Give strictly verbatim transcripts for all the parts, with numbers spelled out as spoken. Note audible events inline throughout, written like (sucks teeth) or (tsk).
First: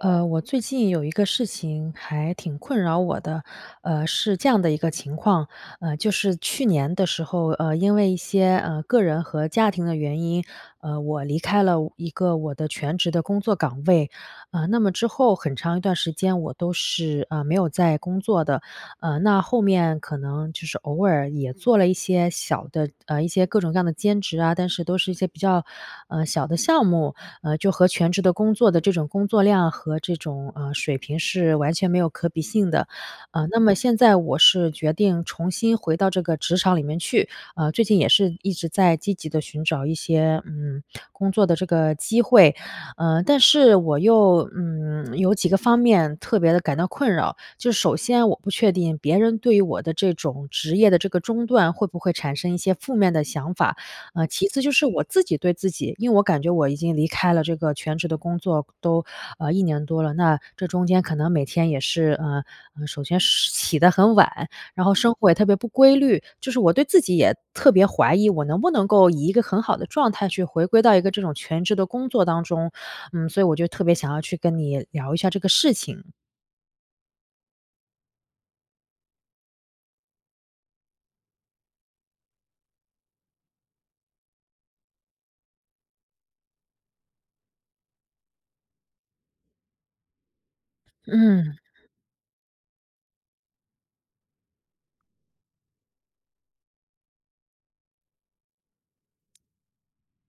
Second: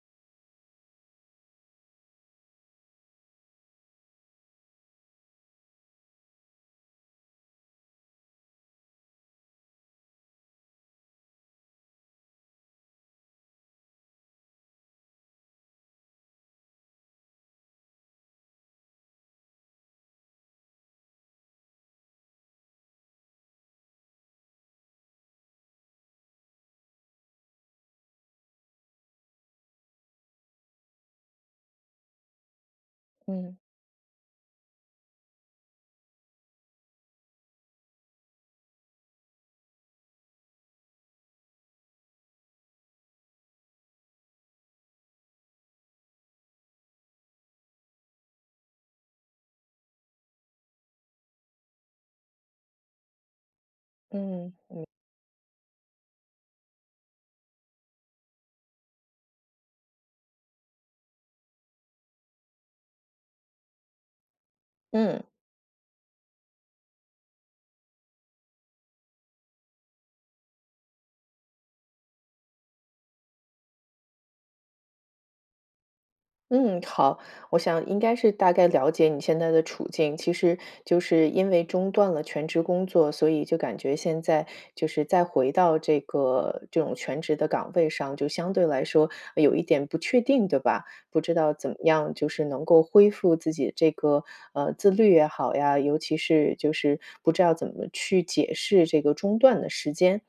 呃，我最近有一个事情还挺困扰我的。呃，是这样的一个情况，呃，就是去年的时候，呃，因为一些，呃，个人和家庭的原因，呃，我离开了一个我的全职的工作岗位。呃，那么之后很长一段时间我都是，呃，没有在工作的。呃，那后面可能就是偶尔也做了一些小的呃，一些各种各样的兼职啊，但是都是一些比较，呃，小的项目，呃，就和全职的工作的这种工作量和这种，呃，水平是完全没有可比性的。呃，嗯。那么现在我是决定重新回到这个职场里面去，呃，最近也是一直在积极地寻找一些，嗯，工作的这个机会。呃，但是我又，嗯，有几个方面特别地感到困扰。就是首先我不确定别人对于我的这种职业的这个中断会不会产生一些负面的想法。呃，其嗯-次就是嗯。我自己对自己因为我感觉我已经离开了这个全职的工作都，呃，一年多了，那这中间可能每天也是呃，首先起得很晚，然后生嗯。活也特别不规律就是我对自己也特别怀疑，我能不能够以一个很好的状态去回归到一个这种全职的工作当中。嗯，所以我就特别想要去跟你聊一下这个事情。嗯，好，我想应该是大概了解你现在的处境。其实就是因为中断了全职工作，所以就感觉现在就是再回到这个这种全职的岗位上，就相对来说有一点不确定，对吧？不知嗯。道怎么样就是能够恢复自己的这个，呃，自律也好呀，尤其是就是不知道怎么去解释这个中断的时间。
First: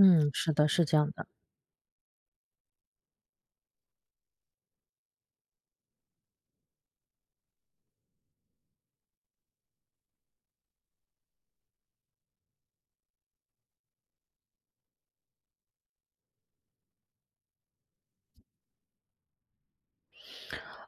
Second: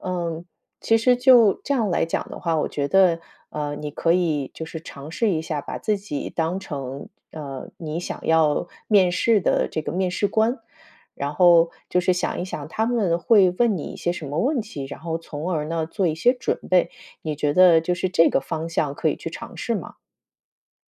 嗯，嗯，是的，是这其样实的。就这样来讲的话，我觉得，呃，你可以就是尝试一下，把自己当成，呃，你想要面试的这个面试官，然后就是想一想他们会问你一些什么问题，然后从而呢做一些准备。你觉得就是这个方向可以去尝试吗？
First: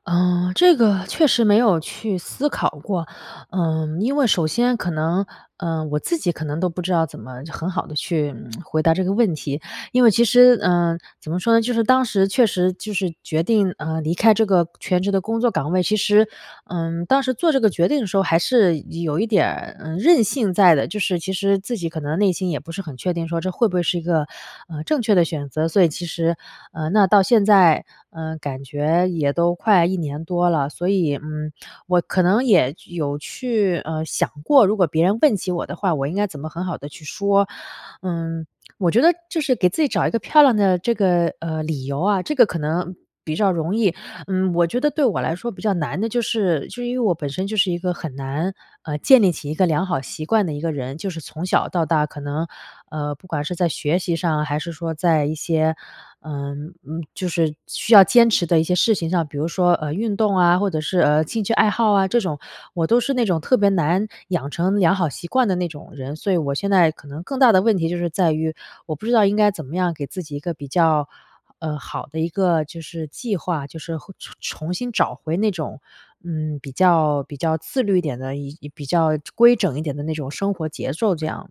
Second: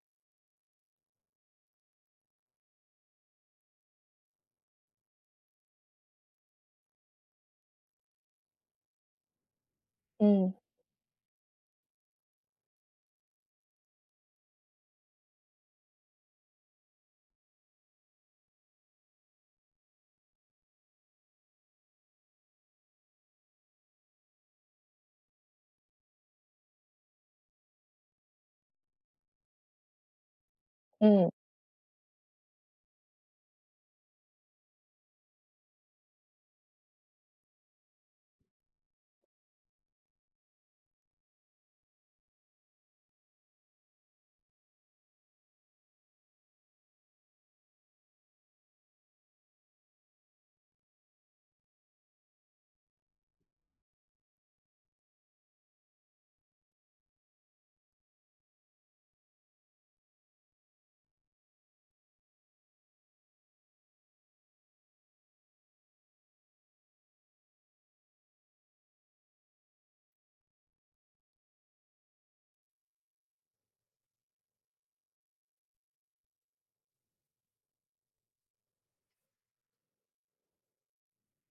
呃，这个确实没有去思考过。嗯，因为首先可能，呃，我自己可能都不知道怎么很好地去，嗯，(tsk) 回答这个问题。因为其嗯。实呃，怎么说呢，就是当时确实就是决定，呃，离开这个全职的工作岗位，其实，嗯，当时做这个决定的时候，还是有一点儿，呃，任性在的。就是其实自己可能内心也不是很确定说，这会不会是一个，呃，正确的选择。所以其实呃，那到现在，呃，感觉也都快一年多了，所以，嗯。嗯，我可能也有去，呃，想过，如果别人问起我的话，我应该怎么很好地去说。嗯，我觉得就是给自己找一个漂亮的，这个，呃，理由啊，这个可能比较容易。嗯，我觉得对我来说比较难的就是就因为我本身就是一个很难，呃，建立起一个良好习惯的一个人，就是从小到大可能，呃，不管是在学习上，还是说在一些，嗯，呃，就是需要坚持的一些事情上，比如说，呃，运动啊，或者是，呃，兴趣爱好啊这种，我都是那种特别难养成良好习惯的那种人。所以我现在可能更大的问题就是在于，我不知道应该怎么样给自己一个比较，呃，好的一个，就是，计划。就是会重重新找回那种，嗯，比较比较自律一点的一比较规整一点的那种生活节奏这样。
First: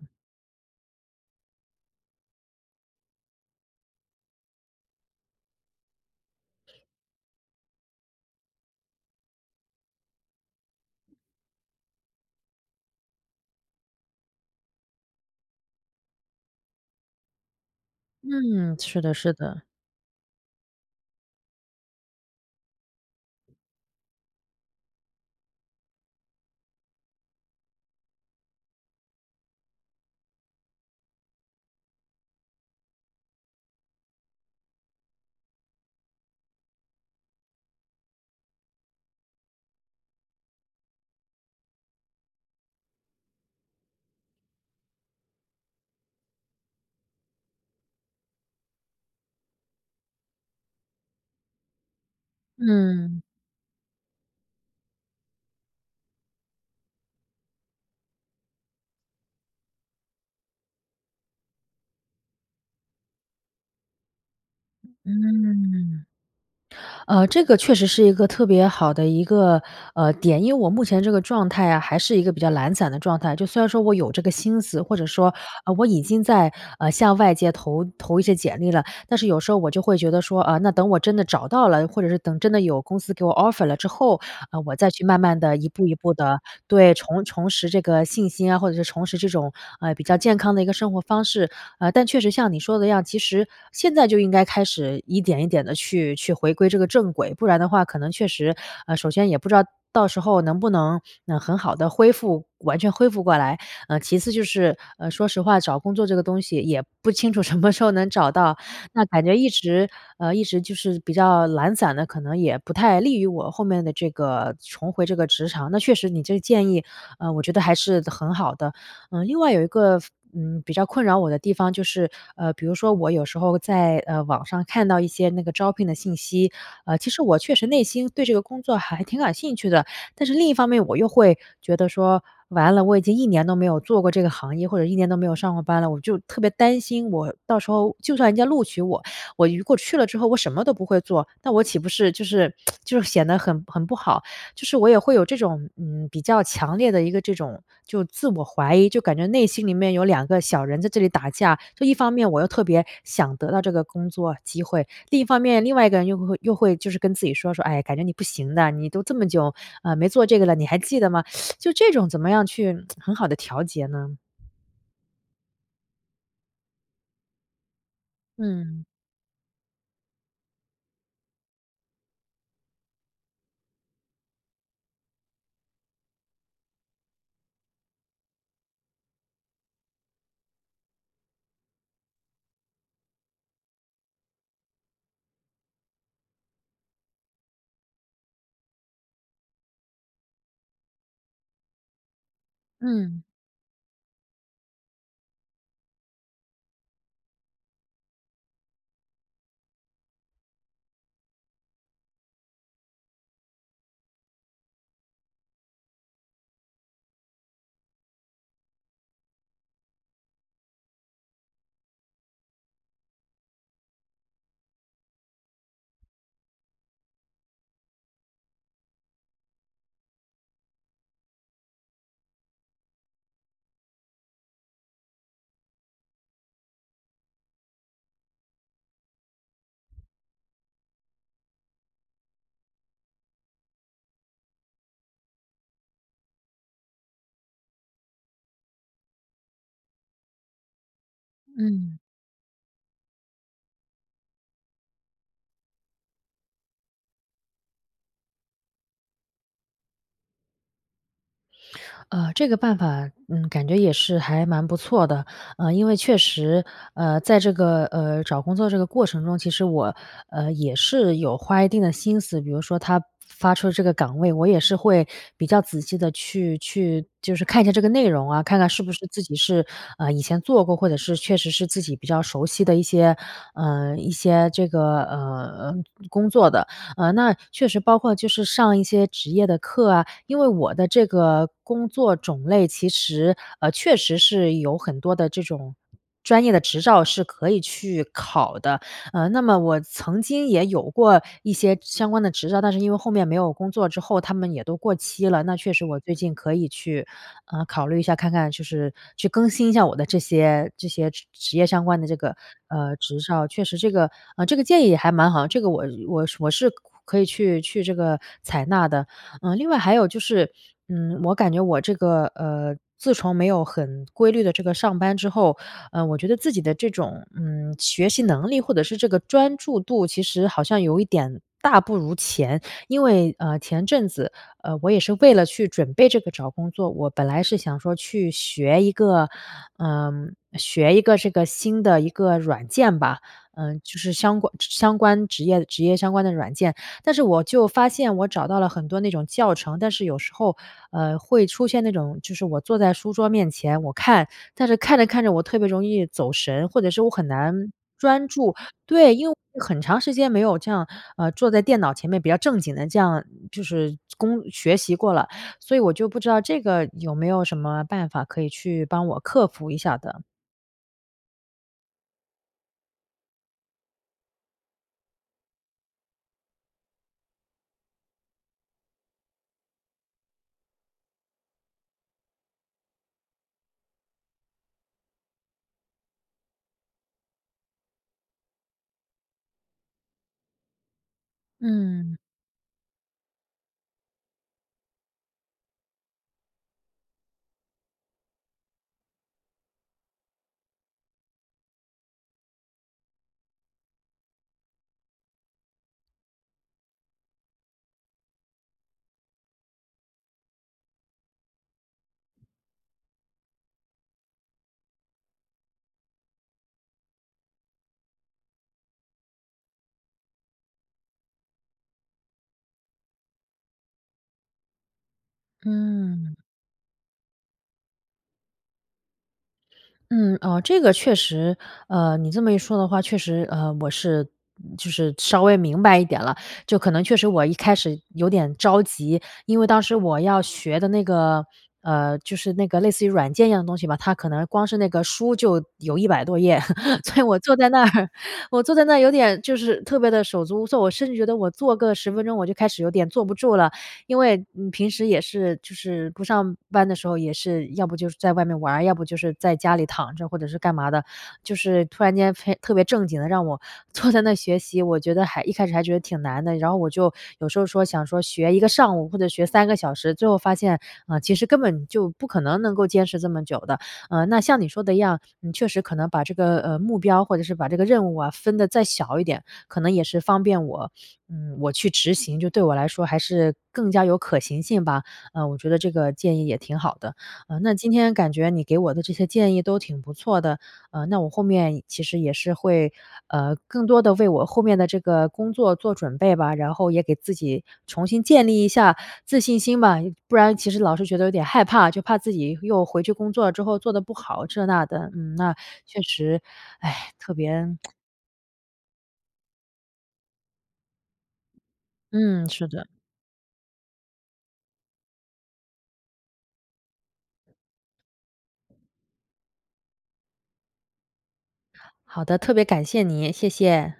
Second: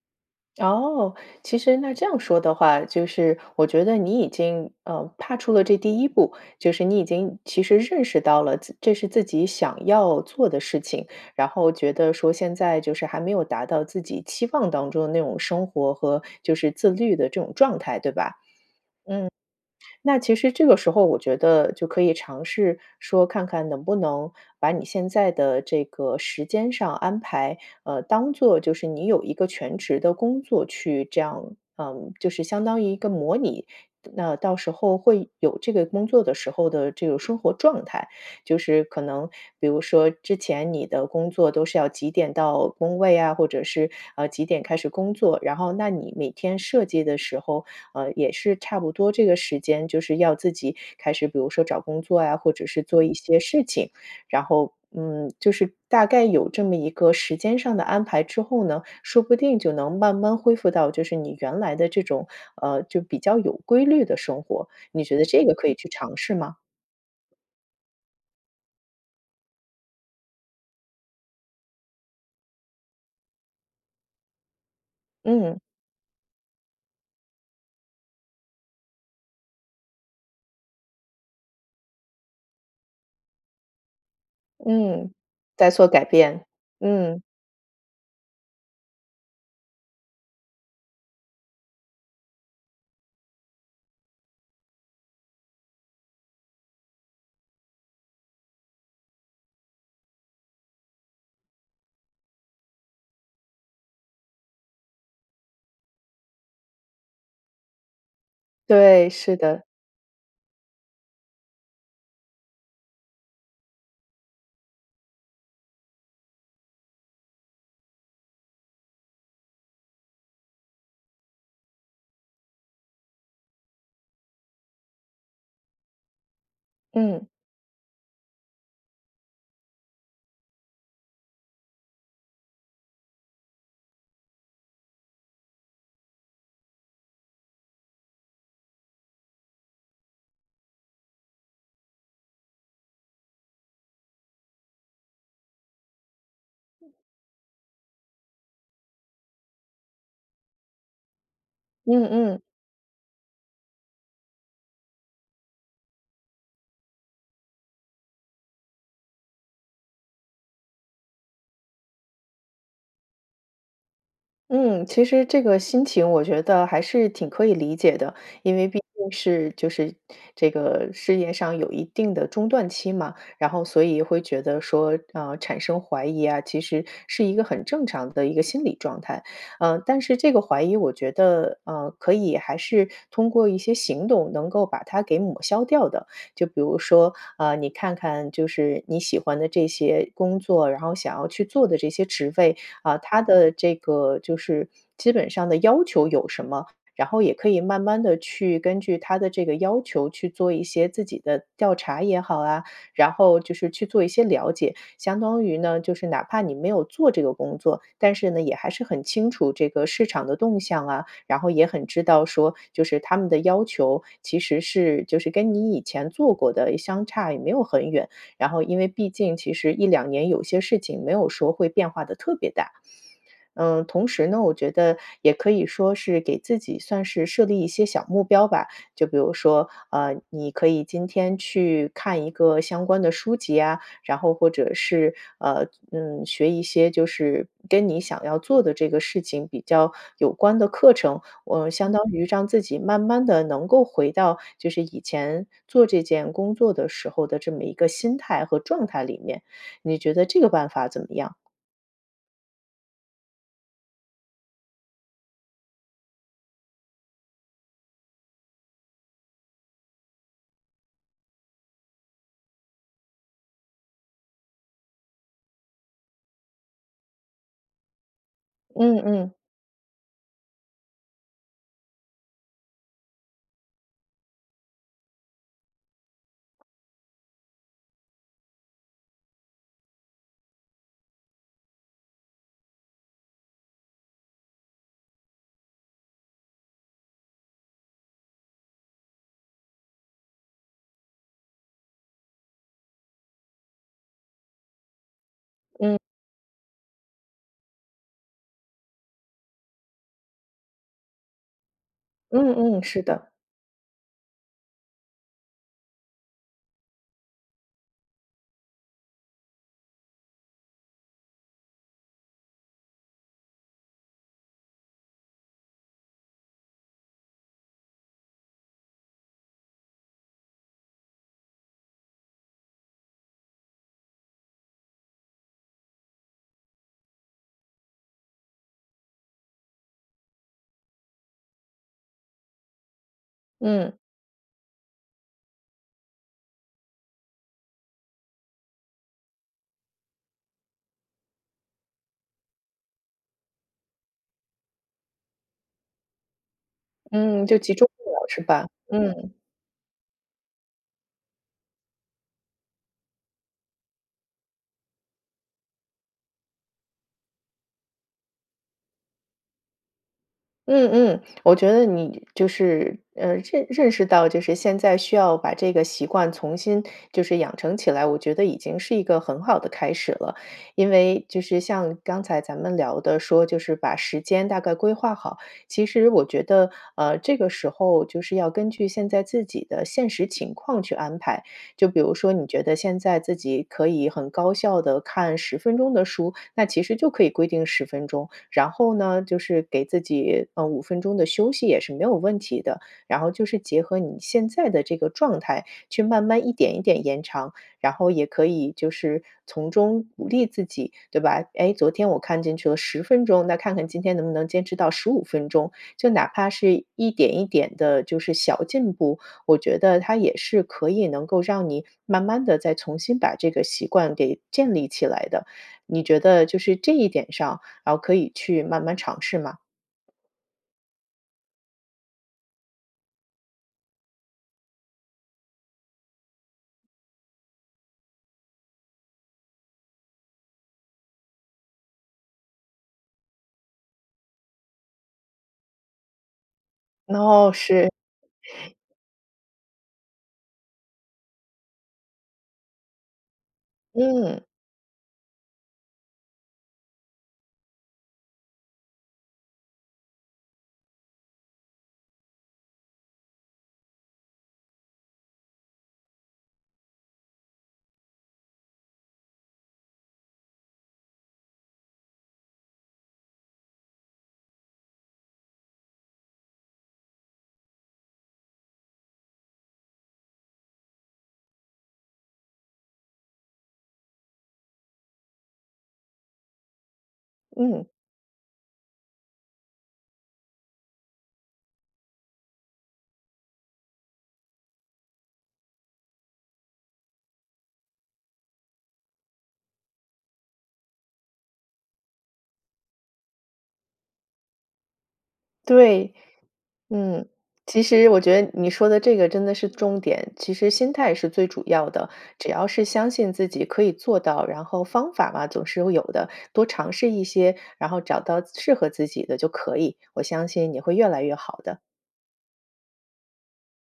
哦，其实那这样说的话，就是我觉得你已经，嗯，踏出了这第一步，就是你已经其实认识到了，自这是自己想要做的事情，然后觉得说现在就是还没有达到自己期望当中的那种生活和，就是，自律的这种状态，对吧？嗯。嗯，是的是的。那其实这个时候我觉得就可以尝试说，看看能不能把你现在的这个时间上安排，呃，当做就是你有一个全职的工作去这样嗯，就是相当于一个模拟那到时候会有这个工作的时候的这个生活状态。就是可能比如说之前你的工作都是要几点到工位啊，或者是，呃，几点开始工作，然后那你每天设计的时候，呃，也是差不多这个时间就是要自己开始，比如说找工作呀，或者是做一嗯。些事情。然后，嗯，就是大概有这么一个时间上的安排之后呢，说不定就能慢慢恢复到，就是你原来的这种，呃，就比较有规律的生活，你觉得这个可以去嗯。尝试吗？呃，这个确实是一个特别好的一个，呃，点。因为我目前这个状态啊，还是一个比较懒散的状态，就虽然说我有这个心思，或者说，嗯。啊，我已经在，呃，向外界投投一些简历了。但是有时候我就会觉得说：“啊，那等我真的找到了，或者是等真的有公司给我 offer 了之后，啊，我再去嗯，慢慢地一在步做一改步地变，对，嗯。重重拾这个信心啊，或者是重拾这种，呃，比较健康的一个生活方式。”呃，但确实像你说的一样，其实现在就应该开始一点一点地去去回归这个正轨，不然的话可能确实，呃，首先也不知道到时候能不能，嗯，很好地恢复完全恢复过来。呃，其次就是，呃，说实话，找工作这个东西也不清楚什么时候能找到，那对，感觉是一的。直呃，一直就是比较懒散的，可能也不太利于我后面的这个重回这个职场，那确实你这个建议，呃，我觉得还是的很好的。嗯，另外有一个非嗯，比较困扰我的地方就是，呃，比如说我有时候在，呃，网上看到一些那个招聘的信息，呃，其实嗯。我确实内心对这个工作还挺感兴趣的，但是另一方面我又会觉得说：“完了，我已经一年都没有做过这个行业，或者一年都没有上过班了。”我就特别担心我到时候就算人家录取我，我如果去了之后，我什么都不会做，那我岂不是就是 (tsk) 就是显得很很不好。就是我也会有这种，嗯，比较强烈的一个这种就自我怀疑，就感觉内心里面有两个小人在这里打架，就一嗯方面我嗯。又特别想得到这个工作机会，另一方面，另外一个人又会会又会就是跟自己说说：“唉，感觉你不行的，你都这么久，呃，没做这个了，你还记得吗？” (sucks teeth) 就这种怎么样去 (tsk) 很好地调节呢？嗯，其实这个心情我觉得还是挺可以理解的，因为毕嗯。竟是就是这个事业上有一定的中断期嘛，然后所以会觉得说，啊，产生怀疑呀，其实是一个很正常的一个心理状态。嗯，但是这个怀疑我觉得，嗯，可以还是通过一些行动能够把它给抹消掉的。就比如说，啊，你看看就是你喜欢的这些工作，然后想要去做的这些职位，啊，嗯。它的这个就是基本上的要求有什么，然后也可以慢慢地去根据它的这个要求去做一些自己的调查也好啊，然后就是去做一些了解。相当于呢，就是哪怕你没有做这个工作，但是呢，也还是很清楚这个市场的动向啊，然后也很知道说就是它们的要求，其实是就是跟你以前做过的相差也没有很远，然后因为毕竟其实一两年有些事情没有说会变化得特别大。嗯，同时呢，我觉得也可以说是给自己算是设立一些小目标吧，就比如说，啊，你可以今天去看一个相关的书籍呀，然后或者是，呃，嗯，学一些就是跟你想要做的这个事情比较有关的课程，呃，相嗯。当于让自己慢慢地能够回到就是以前做这件工作的时候的这么一个心态和状态里面，你觉得这个办法怎么样？呃，这个办法，嗯，感觉也是还蛮不错的。呃，因为确实，呃，在这个，呃，找工作这个过程中，其实我，呃，也是有花一定的心思，比如说它发出这个的岗位，我也是会比较仔细地去去就是看一下这个内容啊，看看是不嗯是自嗯。己是，呃，以前做过，或者是确实是自己比较熟悉的一些呃，一些这个，呃，嗯，工作的。呃，那确实包括就是上一些职业的课啊，因为我的这个工作种类其实，呃，确实是有很多的这种专业的执照是可以去考的，呃，那么我曾经也有过一些相关的执照，但是因为后面没有工作之后，它们也都过期了，那确实我嗯。最近可以去，呃，考虑一下看看就是去更新一下我的这些这些职职业相关的这个，嗯嗯，呃，是执的。照。确实这个呃，这个建议也还蛮好，这个我呃，我我是可可以去去这个采纳的。呃，另外还有就是，嗯，我感觉我这个，呃，自从没有很规律地这个上班之后，呃，我觉得自己的这种，嗯，学习能力，或者是这个专注度，其实好像有一点大不如前。因为，呃，前阵子，呃，我也是为了去准备这个找工作，我本来是想说去学一个呃，学一个这个新的一个软件吧，嗯，嗯。就是相关相关职业职业相关的软件，但是我就发现我找到了很多那种教程。但是有时候，呃，会出现那种，就是我坐在书桌面前，我看，但是看着看着我特别容易走神，或者是我很嗯，难就集中不了，专是注。吧？对，因为嗯。我有很长时间没有这样，呃，坐在电脑前面比较正经地这样就是工学习过了，所以我就不知道这个有没有什么办法可以去帮我克服一下的？嗯嗯，我觉得你就是，呃，认认识到就是现在需要把这个习惯重新就是养成起来，我觉得已经是一个很好的开始了。因为就是像刚才咱们聊的说就是把时间大概规划好，其实我觉得，呃，这个时候就是要根据现在自己的现实情况去安排。就比如嗯。说你觉得现在自己可以很高效地看十分钟的书，那其实就可以规定十分钟。然后呢就是给自己，呃，五分钟的休息也是没有问题的。然后就是结合你现在的这个状态，去慢慢一点一点延长，然后也可以就是从中鼓励自己对吧，哎，昨天我看进去了十分钟，那看看今天能不能坚持到十五分钟。就哪怕是一点一点的就是小进步，我觉得它也是可以能够让你慢慢地再重新把这个习惯给建立起来的。你觉嗯。得就是这一点上，啊，可以去慢慢尝试吗？嗯，哦，这个确实，呃，你这么一说的话，确实，呃，我是就是稍微明白一点了，就可能确实我一开始有点着急。因为当时我要学的那个，呃，就是那个类似于软件一样的东西吧，它可能光是那个书就有一百多页，(laughs) 所以我哦，坐在那是。儿我坐在那儿有点，就是特别地手足无措，我甚至觉得我坐个十分钟我就开始有点坐不住了，因嗯。为，嗯，平时也是，就是不上班的时候也是，要不就是在外面玩儿，要不就是在家里躺着，或者是干嘛的。就是突然间非特别正经地让我坐在那儿学习，我觉得还一开始还觉得挺难的，然后我就有时候说，想说学一个上午或者学三个小时，最后发现，嗯，其实根本就不可能能够坚持这么久的。呃，那像你说的一样，嗯，你确实可能把这个，呃，目标或者是把这个任务啊分得再小一点，可能也是方便我，嗯，我去执行，就对我来说还是更加有可行性吧。嗯，我觉得这个建议也挺好的。嗯，那今嗯。天感觉你给我的这些建议都挺不错的，呃，那我后面其实也是会，呃，更多地为我后面的这个工作做准备吧，然后也给自己重新建立一下自信心吧，不然其实老是觉得有点害怕，就怕自己又回去工作之后做得不好，这那的，嗯，那，确对。实，嗯，唉，其特别 (tsk) 实我觉得你说的这个，真的是重点，其实心态是最主要的。嗯，只是要是的。相信自己可以做到，然后方法嘛，总是会有的，多尝试一些，然后找到适合自己的就可以，我相信你会越来越好的。好的，特别感谢你，谢谢。